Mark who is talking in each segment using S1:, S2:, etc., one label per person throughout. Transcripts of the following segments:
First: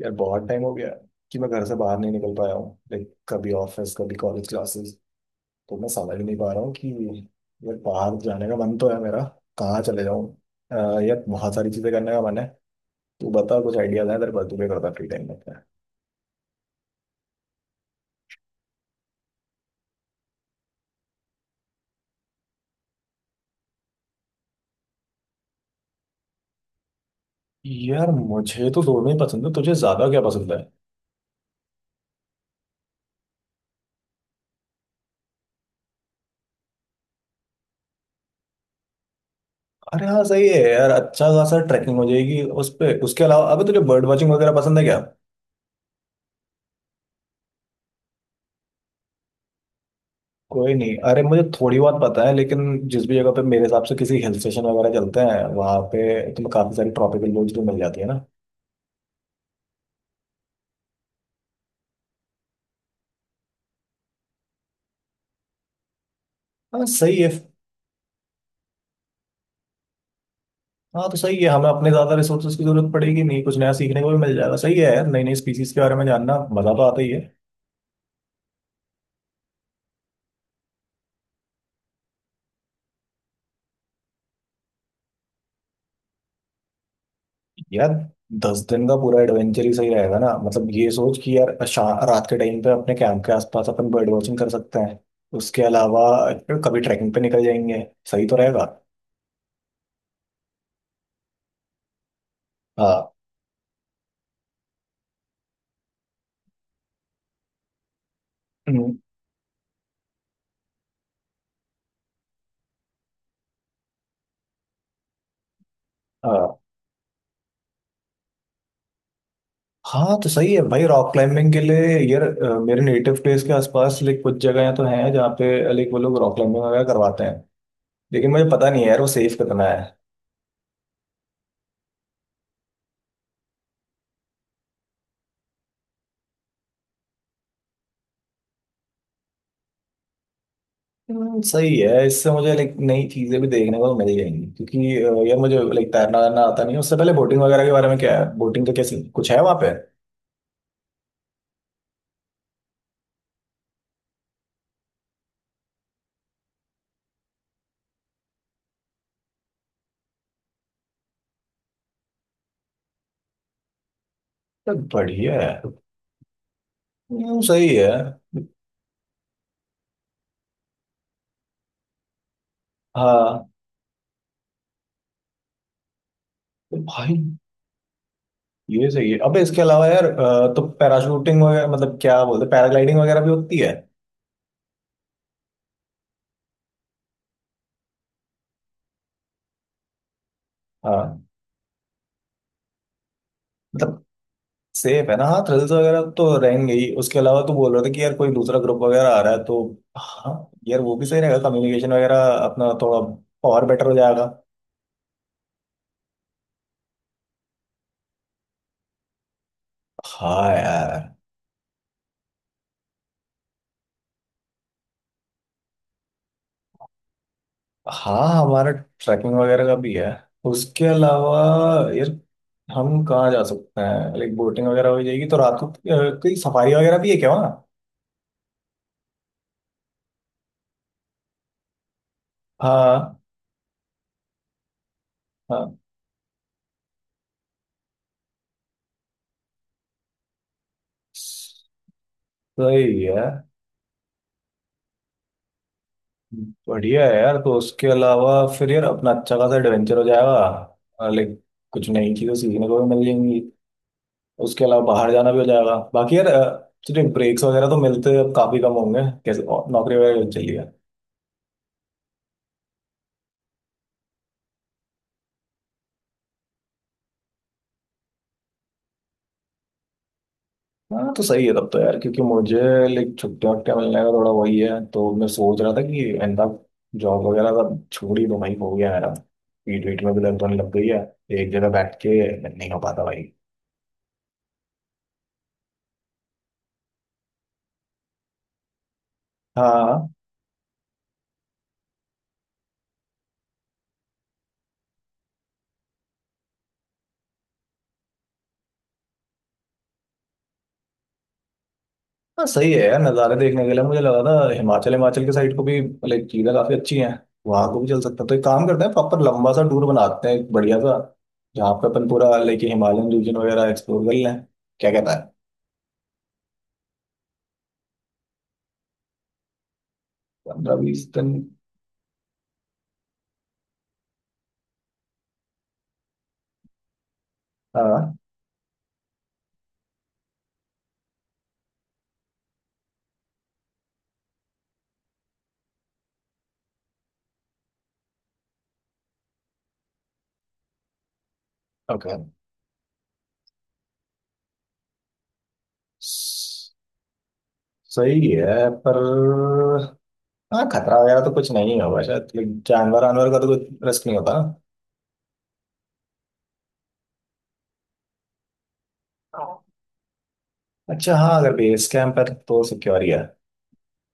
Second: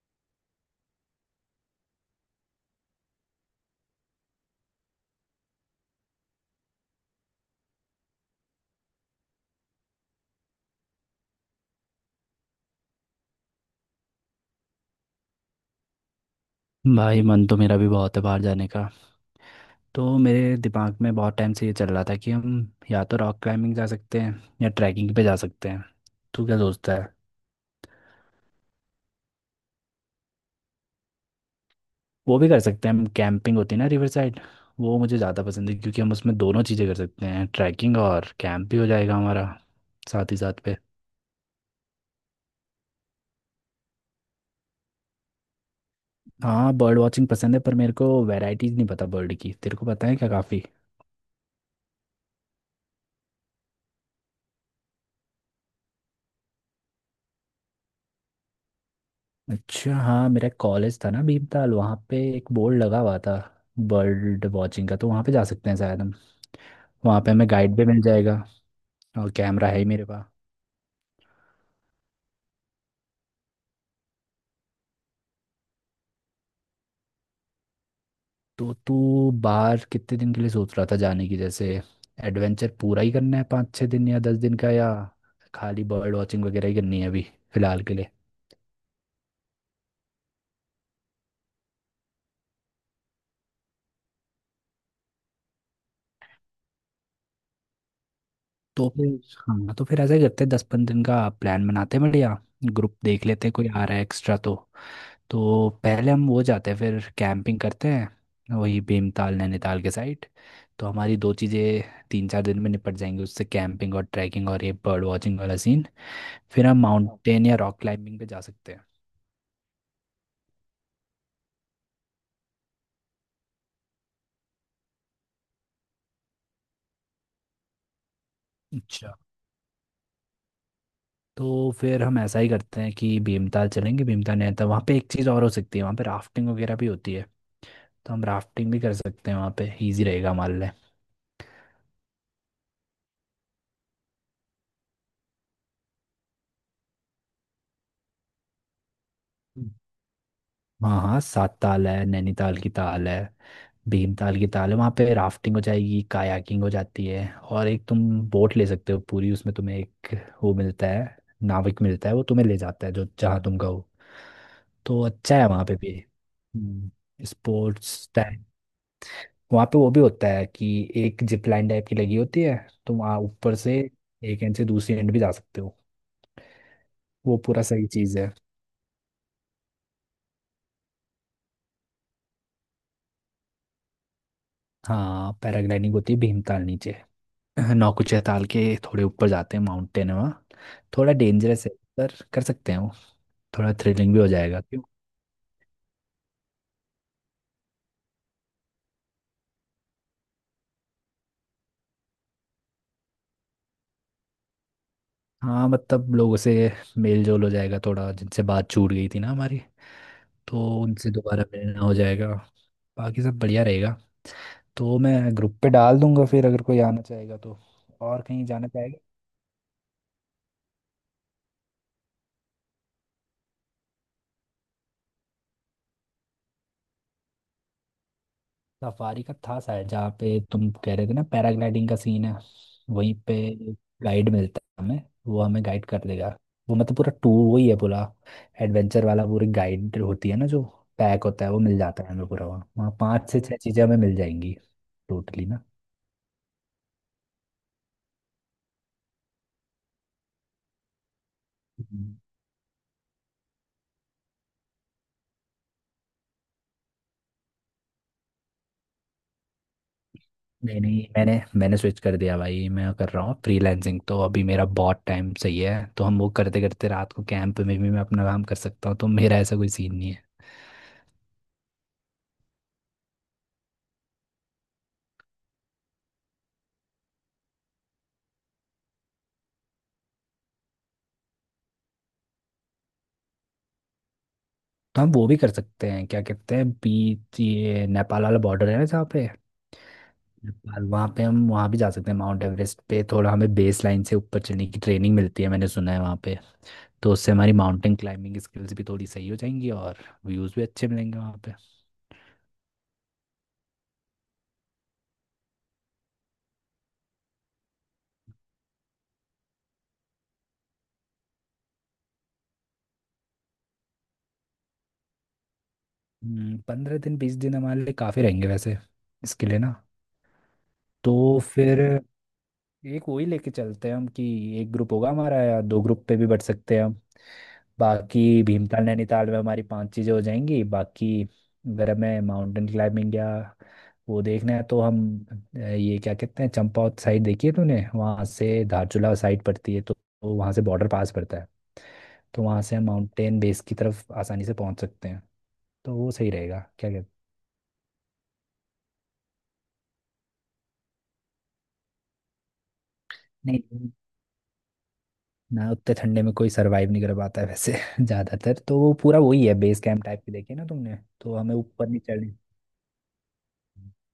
S1: यार बहुत टाइम हो गया कि मैं घर से बाहर नहीं निकल पाया हूँ। लाइक कभी ऑफिस, कभी कॉलेज क्लासेस, तो मैं समझ नहीं पा रहा हूँ कि यार बाहर जाने का मन तो है मेरा। कहाँ चले जाऊँ? यार बहुत सारी चीज़ें करने का मन है। तू बता, कुछ आइडियाज है तेरे पास? तू क्या करता फ्री टाइम में?
S2: भाई मन तो मेरा भी बहुत है बाहर जाने का। तो मेरे दिमाग में बहुत टाइम से ये चल रहा था कि हम या तो रॉक क्लाइंबिंग जा सकते हैं या ट्रैकिंग पे जा सकते हैं। तू क्या सोचता है।
S1: यार मुझे तो दोनों ही पसंद है, तुझे ज्यादा क्या पसंद है?
S2: वो भी कर सकते हैं, हम कैंपिंग होती है ना रिवर साइड, वो मुझे ज़्यादा पसंद है क्योंकि हम उसमें दोनों चीज़ें कर सकते हैं, ट्रैकिंग और कैंप भी हो जाएगा हमारा
S1: अरे हाँ,
S2: साथ ही
S1: सही है
S2: साथ पे।
S1: यार। अच्छा खासा ट्रैकिंग हो जाएगी उस पे। उसके अलावा अबे तुझे बर्ड वॉचिंग वगैरह पसंद है क्या?
S2: हाँ, बर्ड वॉचिंग पसंद है पर मेरे को वैरायटीज़ नहीं पता बर्ड की। तेरे को पता है क्या काफ़ी।
S1: कोई नहीं, अरे मुझे थोड़ी बहुत पता है, लेकिन जिस भी जगह पे, मेरे हिसाब से किसी हिल स्टेशन वगैरह चलते हैं वहाँ पे तुम्हें काफी सारी ट्रॉपिकल लॉज भी मिल जाती है ना।
S2: अच्छा, हाँ, मेरा कॉलेज था ना भीमताल, वहाँ पे एक बोर्ड लगा हुआ था बर्ड वॉचिंग का, तो वहाँ पे जा सकते हैं शायद हम।
S1: हाँ सही
S2: वहाँ
S1: है।
S2: पे हमें गाइड भी मिल जाएगा और कैमरा है ही मेरे पास।
S1: हाँ तो सही है, हमें अपने ज्यादा रिसोर्सेज की जरूरत पड़ेगी नहीं, कुछ नया सीखने को भी मिल जाएगा। सही है यार, नई नई स्पीसीज के बारे में जानना मजा तो आता ही है।
S2: तो तू बाहर कितने दिन के लिए सोच रहा था जाने की? जैसे एडवेंचर पूरा ही करना है 5-6 दिन या 10 दिन का, या खाली बर्ड वॉचिंग वगैरह ही करनी है अभी फिलहाल
S1: यार
S2: के लिए।
S1: 10 दिन का पूरा एडवेंचर ही सही रहेगा ना। मतलब ये सोच कि यार रात के टाइम पे अपने कैंप के आसपास अपन बर्ड वॉचिंग कर सकते हैं। उसके अलावा कभी ट्रैकिंग पे निकल जाएंगे। सही तो रहेगा।
S2: तो फिर हाँ तो फिर ऐसा ही करते हैं, 10-15 दिन का प्लान बनाते हैं। बढ़िया। ग्रुप
S1: हाँ।
S2: देख लेते हैं कोई आ रहा है एक्स्ट्रा तो। तो पहले हम वो जाते हैं, फिर कैंपिंग करते हैं वही
S1: हम्म,
S2: भीमताल नैनीताल के साइड। तो हमारी दो चीज़ें 3-4 दिन में निपट जाएंगी उससे, कैंपिंग और ट्रैकिंग और ये बर्ड वॉचिंग वाला सीन।
S1: हाँ।
S2: फिर हम माउंटेन या रॉक क्लाइंबिंग पे जा सकते हैं।
S1: हाँ तो सही है भाई, रॉक क्लाइंबिंग के लिए यार, मेरे नेटिव प्लेस के आसपास लाइक कुछ जगह तो हैं जहाँ पे लाइक वो लोग रॉक क्लाइंबिंग वगैरह करवाते हैं, लेकिन मुझे पता नहीं है यार वो
S2: अच्छा,
S1: सेफ कितना है।
S2: तो फिर हम ऐसा ही करते हैं कि भीमताल चलेंगे। भीमताल नहीं आता वहाँ पे एक चीज़ और हो सकती है, वहाँ पे राफ्टिंग वगैरह भी होती है, तो हम राफ्टिंग भी कर सकते हैं वहाँ पे। ईजी रहेगा हमारे
S1: सही है। इससे मुझे लाइक नई चीजें भी देखने को मिल जाएंगी, क्योंकि यार मुझे लाइक तैरना वैरना आता नहीं है। उससे पहले बोटिंग वगैरह के बारे में क्या है? बोटिंग का कैसे कुछ है वहाँ पे?
S2: लिए। हाँ हाँ, सात ताल है, नैनीताल की ताल है, भीमताल की ताल है, वहाँ पे राफ्टिंग हो जाएगी, कायाकिंग हो जाती है। और एक तुम बोट ले सकते हो पूरी, उसमें तुम्हें एक वो मिलता है, नाविक मिलता है, वो तुम्हें ले जाता है जो जहाँ तुम कहो।
S1: तो
S2: तो अच्छा
S1: बढ़िया
S2: है
S1: है।
S2: वहाँ पे भी। हम्म,
S1: सही है।
S2: स्पोर्ट्स टाइप वहाँ पे वो भी होता है कि एक जिप लाइन टाइप की लगी होती है, तुम वहाँ
S1: हाँ।
S2: ऊपर से एक एंड से दूसरी एंड भी जा सकते हो।
S1: तो भाई,
S2: वो पूरा सही चीज़ है।
S1: ये सही है। अबे इसके अलावा यार तो पैराशूटिंग वगैरह, मतलब क्या बोलते, पैराग्लाइडिंग वगैरह भी होती है?
S2: हाँ, पैराग्लाइडिंग होती है भीमताल नीचे, नौकुचिया चैताल के थोड़े ऊपर जाते हैं, माउंटेन है वहाँ। थोड़ा
S1: हाँ।
S2: डेंजरस है पर कर सकते हैं वो। थोड़ा
S1: मतलब
S2: थ्रिलिंग भी हो जाएगा क्यों।
S1: सेफ है ना? हाँ थ्रिल्स वगैरह तो रहेंगे ही। उसके अलावा तो बोल रहा था कि यार कोई दूसरा ग्रुप वगैरह आ रहा है तो हाँ, यार वो भी सही रहेगा, कम्युनिकेशन वगैरह अपना थोड़ा और बेटर हो जाएगा।
S2: हाँ, मतलब लोगों से मेल जोल हो जाएगा थोड़ा, जिनसे बात छूट गई थी ना हमारी,
S1: हाँ
S2: तो उनसे
S1: यार।
S2: दोबारा मिलना हो जाएगा। बाकी सब बढ़िया रहेगा। तो मैं ग्रुप पे डाल दूंगा, फिर अगर कोई आना चाहेगा तो, और
S1: हाँ,
S2: कहीं जाना
S1: हमारा
S2: चाहेगा।
S1: ट्रैकिंग वगैरह का भी है। उसके अलावा यार हम कहाँ जा सकते हैं? लाइक बोटिंग वगैरह हो जाएगी तो रात को कोई सफारी वगैरह भी है क्या वहाँ?
S2: सफारी का था शायद जहाँ पे तुम कह रहे थे ना, पैराग्लाइडिंग का सीन है वहीं
S1: हाँ।
S2: पे। गाइड मिलता है हमें, वो हमें
S1: हाँ।
S2: गाइड कर देगा। वो मतलब पूरा टूर वही है, पूरा एडवेंचर वाला, पूरी गाइड होती है ना जो पैक होता है वो मिल जाता है हमें पूरा। वहाँ वहाँ
S1: सही
S2: पाँच
S1: है।
S2: से छह चीज़ें हमें मिल जाएंगी टोटली ना।
S1: बढ़िया है यार। तो उसके अलावा फिर यार अपना अच्छा खासा एडवेंचर हो जाएगा, लाइक कुछ नई
S2: हम्म।
S1: चीजें सीखने को भी मिल जाएंगी। उसके अलावा बाहर जाना भी हो जाएगा। बाकी यार तुझे ब्रेक्स वगैरह तो मिलते अब काफी कम होंगे, कैसे? और नौकरी वगैरह चल रही है?
S2: नहीं नहीं मैंने मैंने स्विच कर दिया भाई। मैं कर रहा हूँ फ्रीलांसिंग, तो अभी मेरा बहुत टाइम सही है, तो हम वो करते करते रात को कैंप में भी मैं अपना काम कर सकता हूँ, तो मेरा ऐसा कोई सीन नहीं है।
S1: हाँ तो सही है। तब तो यार, क्योंकि मुझे लाइक छुट्टियां वुट्टियां मिलने का थोड़ा वही है, तो मैं सोच रहा था कि इंदा जॉब वगैरह सब छोड़ ही दो भाई, हो गया मेरा। पीठ वीठ में भी दर्द होने लग गई है, एक जगह बैठ के नहीं हो पाता भाई।
S2: तो हम वो भी कर सकते हैं, क्या कहते हैं बीच ये नेपाल वाला बॉर्डर है ना जहाँ पे
S1: हाँ।
S2: नेपाल, वहाँ पे हम वहाँ भी जा सकते हैं। माउंट एवरेस्ट पे थोड़ा हमें बेस लाइन से ऊपर चढ़ने की ट्रेनिंग मिलती है मैंने सुना है वहाँ पे। तो उससे हमारी माउंटेन क्लाइंबिंग स्किल्स भी थोड़ी सही हो जाएंगी और व्यूज़ भी अच्छे मिलेंगे वहाँ पे।
S1: हाँ सही है यार। नज़ारे देखने के लिए मुझे लगा था हिमाचल, हिमाचल के साइड को भी लाइक चीज़ें काफ़ी अच्छी हैं, वहाँ को भी चल सकता है। तो एक काम करते हैं, प्रॉपर लंबा सा टूर बनाते हैं एक बढ़िया सा, जहाँ पे अपन पूरा लाइक हिमालयन रीजन वगैरह एक्सप्लोर कर लें। क्या कहता है?
S2: 15 दिन 20 दिन हमारे लिए काफ़ी रहेंगे वैसे इसके लिए ना।
S1: 15-20 दिन?
S2: तो फिर एक वही लेके चलते हैं हम कि एक ग्रुप होगा हमारा, या दो ग्रुप पे भी बट सकते हैं हम।
S1: हाँ।
S2: बाकी भीमताल नैनीताल में हमारी पांच चीज़ें हो जाएंगी। बाकी अगर हमें माउंटेन क्लाइंबिंग या वो देखना है तो हम ये क्या कहते हैं चंपावत साइड देखी है तूने? वहाँ से धारचूला साइड पड़ती है, तो वहाँ से बॉर्डर पास पड़ता है।
S1: ओके।
S2: तो वहाँ से हम माउंटेन बेस की तरफ आसानी से पहुँच सकते हैं। तो वो सही रहेगा क्या कहते
S1: सही है, पर हाँ, खतरा वगैरह तो कुछ नहीं होगा शायद? लाइक जानवर वानवर का तो
S2: हैं।
S1: कुछ
S2: नहीं,
S1: रिस्क नहीं होता
S2: ना उतने ठंडे में कोई सरवाइव नहीं कर पाता है वैसे ज्यादातर। तो वो पूरा
S1: ना?
S2: वही है बेस कैंप टाइप की, देखी ना तुमने।
S1: अच्छा,
S2: तो
S1: हाँ अगर
S2: हमें
S1: बेस
S2: ऊपर नहीं
S1: कैंप है
S2: चढ़ने,
S1: तो सिक्योर ही है।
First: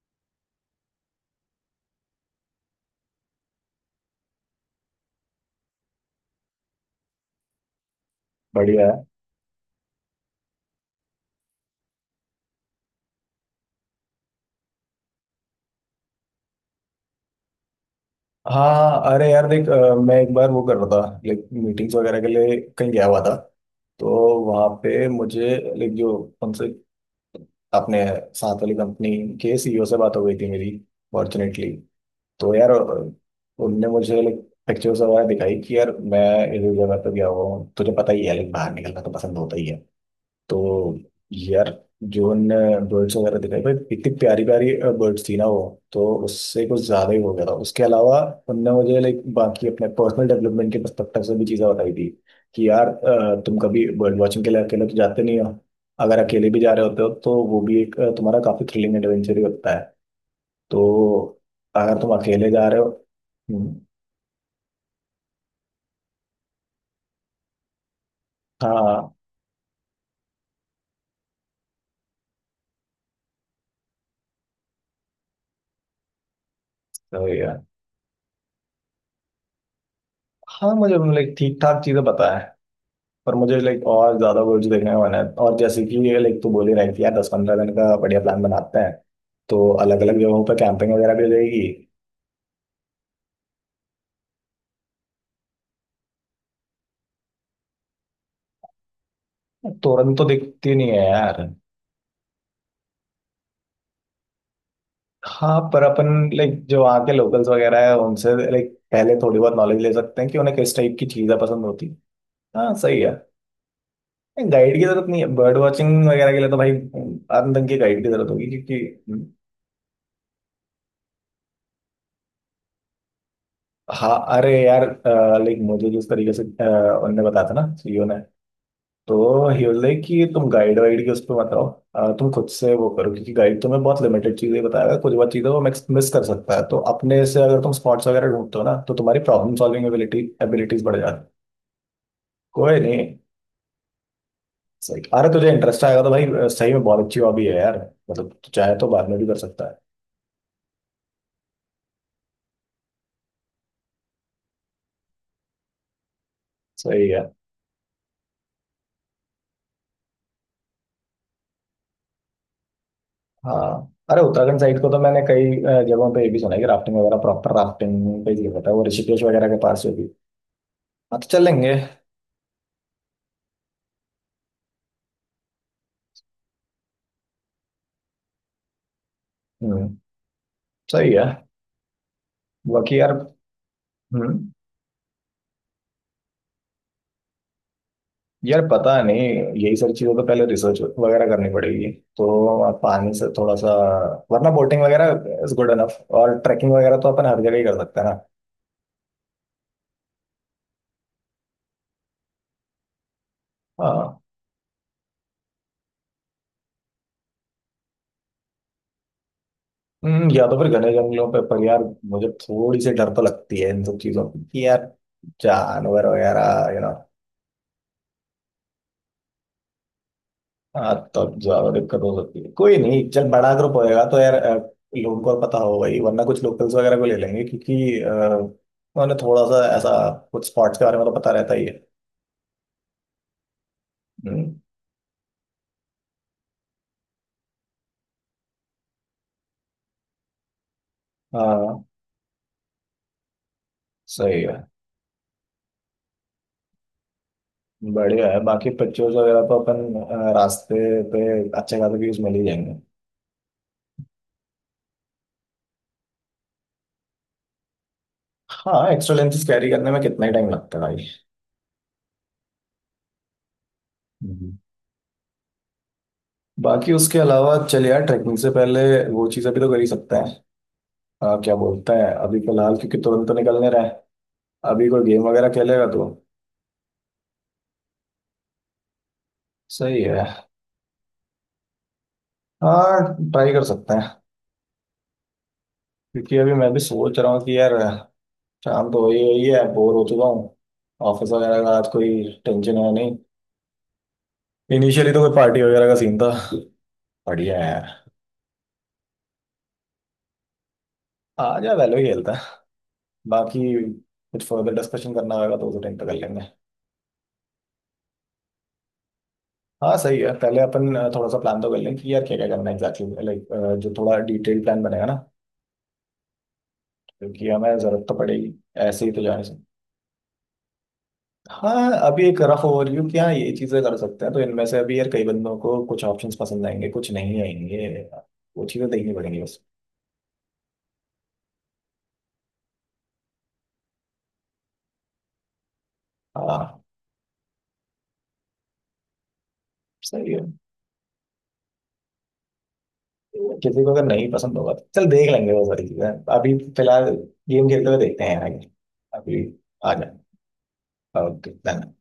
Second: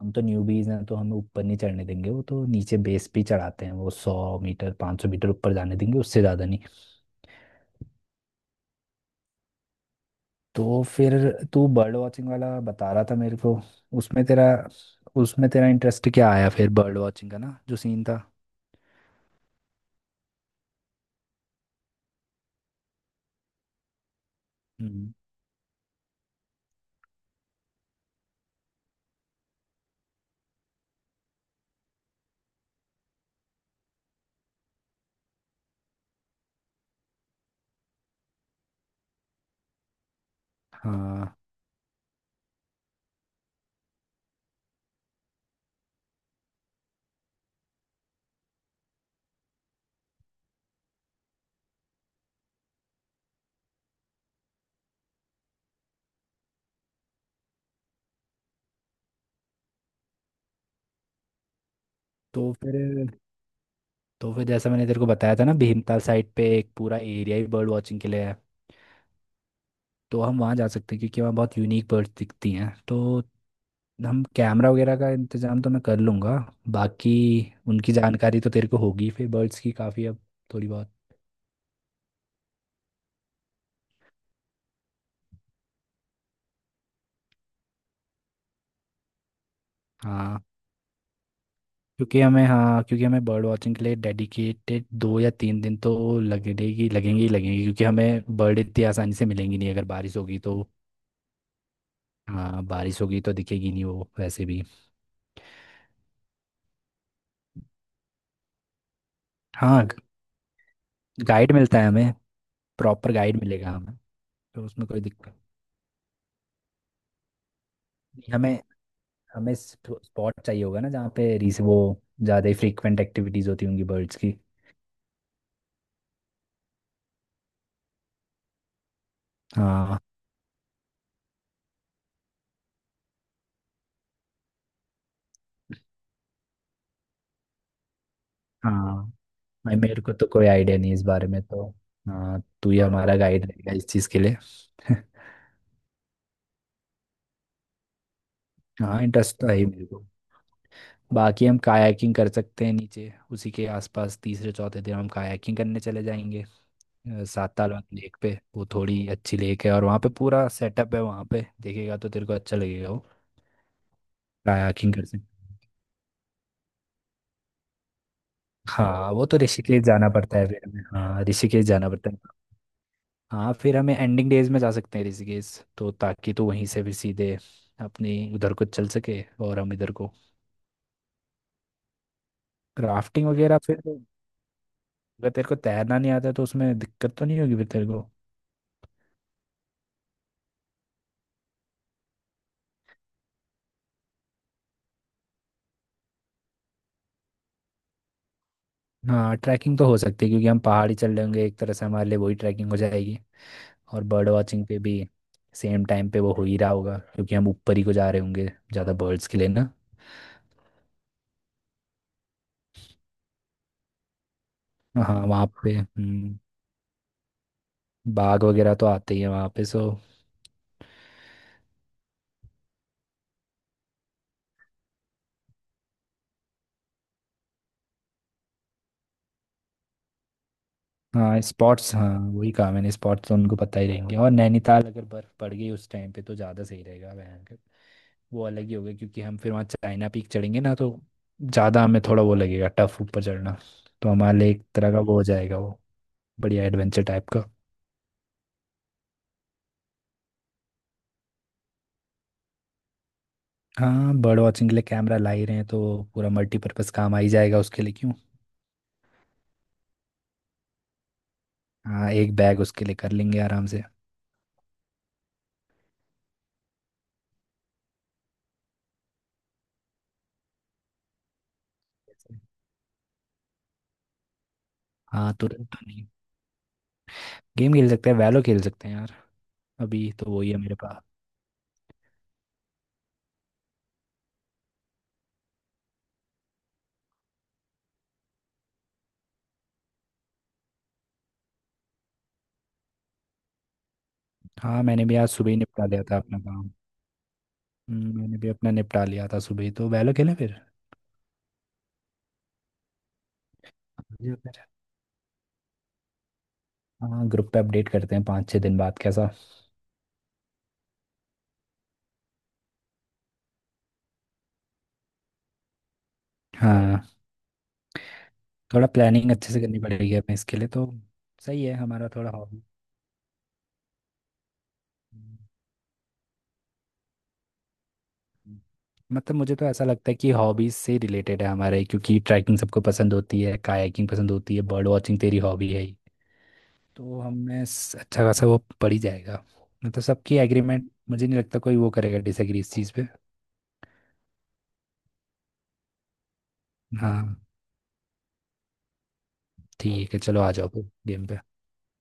S2: हम तो न्यूबीज हैं तो हमें ऊपर नहीं चढ़ने देंगे वो, तो नीचे बेस पे ही चढ़ाते हैं वो, 100 मीटर 500 मीटर ऊपर जाने देंगे, उससे ज्यादा नहीं।
S1: बढ़िया।
S2: तो फिर तू बर्ड वॉचिंग वाला बता रहा था मेरे को, उसमें तेरा उसमें तेरा इंटरेस्ट क्या आया फिर बर्ड वॉचिंग का ना जो सीन था।
S1: हाँ अरे यार देख, मैं एक बार वो कर रहा था, लाइक मीटिंग्स वगैरह के लिए कहीं गया हुआ था। तो वहाँ पे
S2: हम्म।
S1: मुझे लाइक जो, उनसे, अपने साथ वाली कंपनी के सीईओ से बात हो गई थी मेरी, फॉर्चुनेटली। तो यार उनने मुझे लाइक पिक्चर्स वगैरह दिखाई कि यार मैं इस जगह पे गया हुआ हूँ। तुझे पता ही है, लाइक बाहर निकलना तो पसंद होता ही है। तो
S2: हाँ।
S1: यार जो बर्ड्स वगैरह दिखाई भाई, इतनी प्यारी प्यारी बर्ड्स थी ना वो, तो उससे कुछ ज्यादा ही हो गया था। उसके अलावा उनने मुझे लाइक बाकी अपने पर्सनल डेवलपमेंट के पर्सपेक्टिव से भी चीजें बताई थी, कि यार तुम कभी बर्ड वॉचिंग के लिए अकेले तो जाते नहीं हो। अगर अकेले भी जा रहे होते हो तो वो भी एक तुम्हारा काफी थ्रिलिंग एडवेंचर ही होता है। तो अगर तुम
S2: तो
S1: अकेले जा रहे हो।
S2: फिर
S1: हम्म,
S2: तो फिर जैसा मैंने तेरे को बताया था ना, भीमताल साइड पे एक पूरा एरिया ही बर्ड वॉचिंग के लिए है,
S1: हाँ।
S2: तो हम वहाँ जा सकते हैं क्योंकि वहाँ बहुत यूनिक बर्ड्स दिखती हैं। तो हम कैमरा वगैरह का इंतजाम तो मैं कर लूँगा। बाकी
S1: तो यार
S2: उनकी जानकारी तो तेरे को होगी फिर बर्ड्स की काफ़ी अब। थोड़ी
S1: हाँ,
S2: बहुत।
S1: मुझे लाइक ठीक ठाक चीजें बताया, पर मुझे लाइक और ज्यादा वर्ड्स देखने का मन है। और जैसे कि ये लाइक तू बोल ही रही थी यार, 10-15 दिन का बढ़िया प्लान बनाते हैं, तो अलग अलग
S2: हाँ
S1: जगहों पर कैंपिंग वगैरह भी हो जाएगी।
S2: क्योंकि हमें बर्ड वॉचिंग के लिए डेडिकेटेड 2 या 3 दिन तो लगेगी लगेंगे ही लगेंगे क्योंकि हमें बर्ड इतनी आसानी से मिलेंगी नहीं अगर बारिश
S1: तुरंत तो
S2: होगी तो।
S1: दिखती नहीं है यार।
S2: हाँ, बारिश होगी तो दिखेगी नहीं वो वैसे भी।
S1: हाँ, पर अपन लाइक जो वहाँ के लोकल्स वगैरह है उनसे लाइक पहले थोड़ी बहुत नॉलेज
S2: हाँ,
S1: ले सकते हैं कि उन्हें किस टाइप की चीज़ें
S2: गाइड
S1: पसंद
S2: मिलता है
S1: होती।
S2: हमें,
S1: हाँ सही
S2: प्रॉपर
S1: है।
S2: गाइड मिलेगा हमें, तो
S1: गाइड की
S2: उसमें कोई
S1: जरूरत नहीं है
S2: दिक्कत
S1: बर्ड वॉचिंग वगैरह के लिए, तो भाई अंत के गाइड की जरूरत
S2: नहीं।
S1: होगी,
S2: हमें
S1: क्योंकि
S2: हमें स्पॉट चाहिए होगा ना जहाँ पे रीस वो ज़्यादा ही फ्रीक्वेंट एक्टिविटीज होती होंगी
S1: हाँ
S2: बर्ड्स की।
S1: अरे यार, लाइक मुझे जिस तरीके से उनने बताया था ना सीईओ, तो ही वाज
S2: हाँ।
S1: लाइक कि तुम गाइड वाइड के उस पर मत रहो, तुम खुद से वो करो, क्योंकि गाइड तुम्हें बहुत लिमिटेड चीजें बताएगा। कुछ बहुत चीजें वो मिस कर सकता है। तो अपने से अगर तुम स्पॉट्स वगैरह ढूंढते हो ना, तो
S2: हाँ।
S1: तुम्हारी प्रॉब्लम सॉल्विंग
S2: मेरे को तो कोई आइडिया
S1: एबिलिटीज
S2: नहीं है
S1: बढ़
S2: इस
S1: जाती
S2: बारे
S1: है।
S2: में, तो हाँ, तू ही
S1: कोई नहीं।
S2: हमारा गाइड रहेगा इस चीज़ के लिए।
S1: सही। अरे तुझे इंटरेस्ट आएगा तो भाई, सही में बहुत अच्छी हॉबी है यार। मतलब तू चाहे तो
S2: हाँ,
S1: बाद में भी कर
S2: इंटरेस्ट तो है ही
S1: सकता है।
S2: मेरे को। बाकी हम कायाकिंग कर सकते हैं नीचे उसी के आसपास, तीसरे चौथे दिन हम कायाकिंग करने चले जाएंगे
S1: सही है।
S2: साताल वाली लेक पे। वो थोड़ी अच्छी लेक है और वहाँ पे पूरा सेटअप है, वहाँ पे देखेगा तो तेरे को अच्छा लगेगा वो।
S1: हाँ अरे, उत्तराखंड साइड को
S2: कायाकिंग
S1: तो
S2: कर।
S1: मैंने कई जगहों पे ये भी सुना है कि राफ्टिंग वगैरह, प्रॉपर राफ्टिंग पे ही होता है वो
S2: हाँ,
S1: ऋषिकेश
S2: वो तो
S1: वगैरह के पास
S2: ऋषिकेश
S1: जो भी।
S2: जाना पड़ता है फिर हमें।
S1: हाँ
S2: हाँ,
S1: तो
S2: ऋषिकेश
S1: चलेंगे।
S2: जाना पड़ता है। हाँ, फिर हमें एंडिंग डेज में जा सकते हैं ऋषिकेश, तो ताकि तो वहीं से फिर सीधे अपनी उधर को चल सके और हम
S1: हम्म
S2: इधर को।
S1: सही है। बाकी यार।
S2: राफ्टिंग वगैरह फिर तो,
S1: हम्म
S2: अगर तेरे को तैरना नहीं आता तो उसमें दिक्कत तो नहीं होगी फिर तेरे को।
S1: यार पता नहीं, यही सारी चीजों पे पहले रिसर्च वगैरह करनी पड़ेगी, तो आप पानी से थोड़ा सा, वरना बोटिंग वगैरह इज गुड इनफ। और ट्रैकिंग वगैरह तो अपन हर जगह ही कर सकते हैं ना।
S2: हाँ, ट्रैकिंग तो हो सकती है क्योंकि हम पहाड़ी चल रहे होंगे एक तरह से, हमारे लिए वही ट्रैकिंग हो जाएगी। और
S1: हाँ।
S2: बर्ड वॉचिंग पे भी सेम टाइम पे वो हो ही रहा होगा क्योंकि हम ऊपर ही को जा रहे होंगे ज़्यादा बर्ड्स के लिए ना।
S1: या तो फिर घने जंगलों पे, पर यार मुझे थोड़ी सी डर तो लगती है इन सब चीजों की, कि यार
S2: हाँ वहाँ पे।
S1: जानवर वगैरह यू नो।
S2: बाघ वगैरह तो आते ही हैं वहाँ पे सो।
S1: हाँ तब ज्यादा दिक्कत हो सकती है। कोई नहीं, चल बड़ा ग्रुप होएगा तो यार लोगों को पता होगा ही, वरना कुछ लोकल्स वगैरह को ले लेंगे, क्योंकि उन्हें थोड़ा सा ऐसा कुछ स्पॉट्स के बारे में तो पता
S2: हाँ
S1: रहता ही है।
S2: स्पॉट्स, हाँ वही कहा मैंने, स्पॉट्स तो उनको पता ही रहेंगे। और
S1: हम्म।
S2: नैनीताल अगर बर्फ़ पड़ गई उस टाइम पे तो ज़्यादा सही रहेगा भयंकर, वो अलग ही होगा क्योंकि हम फिर वहाँ चाइना पीक चढ़ेंगे ना, तो ज़्यादा
S1: हाँ
S2: हमें थोड़ा वो लगेगा, टफ ऊपर चढ़ना। तो हमारे
S1: सही
S2: लिए
S1: है।
S2: एक तरह का वो हो जाएगा वो बढ़िया एडवेंचर टाइप का।
S1: बढ़िया है। बाकी पिक्चर्स वगैरह तो अपन रास्ते पे अच्छे खासे व्यूज मिल ही जाएंगे।
S2: हाँ, बर्ड वॉचिंग के लिए कैमरा ला ही रहे हैं तो पूरा मल्टीपर्पज़ काम आ ही जाएगा उसके लिए क्यों।
S1: हाँ, एक्स्ट्रा लेंसेज कैरी करने में कितना ही टाइम लगता है भाई।
S2: हाँ, एक बैग उसके लिए कर लेंगे आराम से।
S1: हम्म। बाकी उसके अलावा चलिए यार, ट्रैकिंग से पहले वो चीज़ें भी तो कर ही सकते हैं। क्या बोलते हैं, अभी फिलहाल, क्योंकि तुरंत तो निकलने रहे हैं, अभी कोई गेम
S2: हाँ,
S1: वगैरह
S2: तुरंत तो
S1: खेलेगा
S2: नहीं,
S1: तो?
S2: गेम खेल सकते हैं, वैलो खेल सकते हैं यार।
S1: सही
S2: अभी तो
S1: है।
S2: वही है मेरे पास।
S1: हाँ, ट्राई कर सकते हैं। क्योंकि अभी मैं भी सोच रहा हूँ कि यार शाम तो हो ही रही है, बोर हो चुका हूँ, ऑफिस वगैरह का आज कोई टेंशन है नहीं।
S2: हाँ, मैंने
S1: इनिशियली
S2: भी
S1: तो
S2: आज
S1: कोई
S2: सुबह ही
S1: पार्टी वगैरह
S2: निपटा
S1: का
S2: लिया
S1: सीन
S2: था
S1: था।
S2: अपना काम।
S1: बढ़िया है यार।
S2: मैंने भी अपना निपटा लिया था सुबह ही, तो वैलो खेलें फिर?
S1: आ जा, वेलो ही खेलता है। बाकी
S2: या
S1: कुछ
S2: फिर
S1: फर्दर डिस्कशन करना होगा तो उस टाइम पे कर लेंगे।
S2: हाँ, ग्रुप पे अपडेट करते हैं 5-6 दिन बाद कैसा।
S1: हाँ सही है, पहले अपन थोड़ा सा प्लान तो कर लेंगे कि यार क्या क्या करना है एग्जैक्टली, लाइक जो थोड़ा डिटेल प्लान बनेगा ना,
S2: हाँ,
S1: क्योंकि हमें जरूरत तो पड़ेगी,
S2: थोड़ा
S1: ऐसे ही तो
S2: प्लानिंग
S1: जाने
S2: अच्छे
S1: से।
S2: से करनी पड़ेगी हमें इसके लिए तो। सही
S1: हाँ,
S2: है, हमारा
S1: अभी
S2: थोड़ा
S1: एक
S2: हॉबी,
S1: रफ ओवरव्यू, कि हाँ ये चीज़ें कर सकते हैं, तो इनमें से अभी यार कई बंदों को कुछ ऑप्शंस पसंद आएंगे, कुछ नहीं आएंगे, वो चीज़ें देखनी
S2: मतलब
S1: पड़ेंगी
S2: मुझे
S1: बस।
S2: तो ऐसा लगता है कि हॉबीज से रिलेटेड है हमारे, क्योंकि ट्रैकिंग सबको पसंद होती है, कायाकिंग पसंद होती है, बर्ड वॉचिंग तेरी हॉबी है ही।
S1: हाँ
S2: तो हमें अच्छा खासा वो पड़ ही जाएगा, मतलब
S1: सही
S2: सबकी
S1: है।
S2: एग्रीमेंट, मुझे नहीं लगता कोई वो करेगा डिसएग्री इस चीज़ पे।
S1: किसी को अगर नहीं पसंद होगा तो चल देख लेंगे वो सारी चीजें। अभी फिलहाल
S2: हाँ
S1: गेम खेलते हुए देखते हैं आगे। अभी आ
S2: ठीक
S1: जाए।
S2: है, चलो आ जाओ फिर गेम पे।
S1: ओके, धन्यवाद।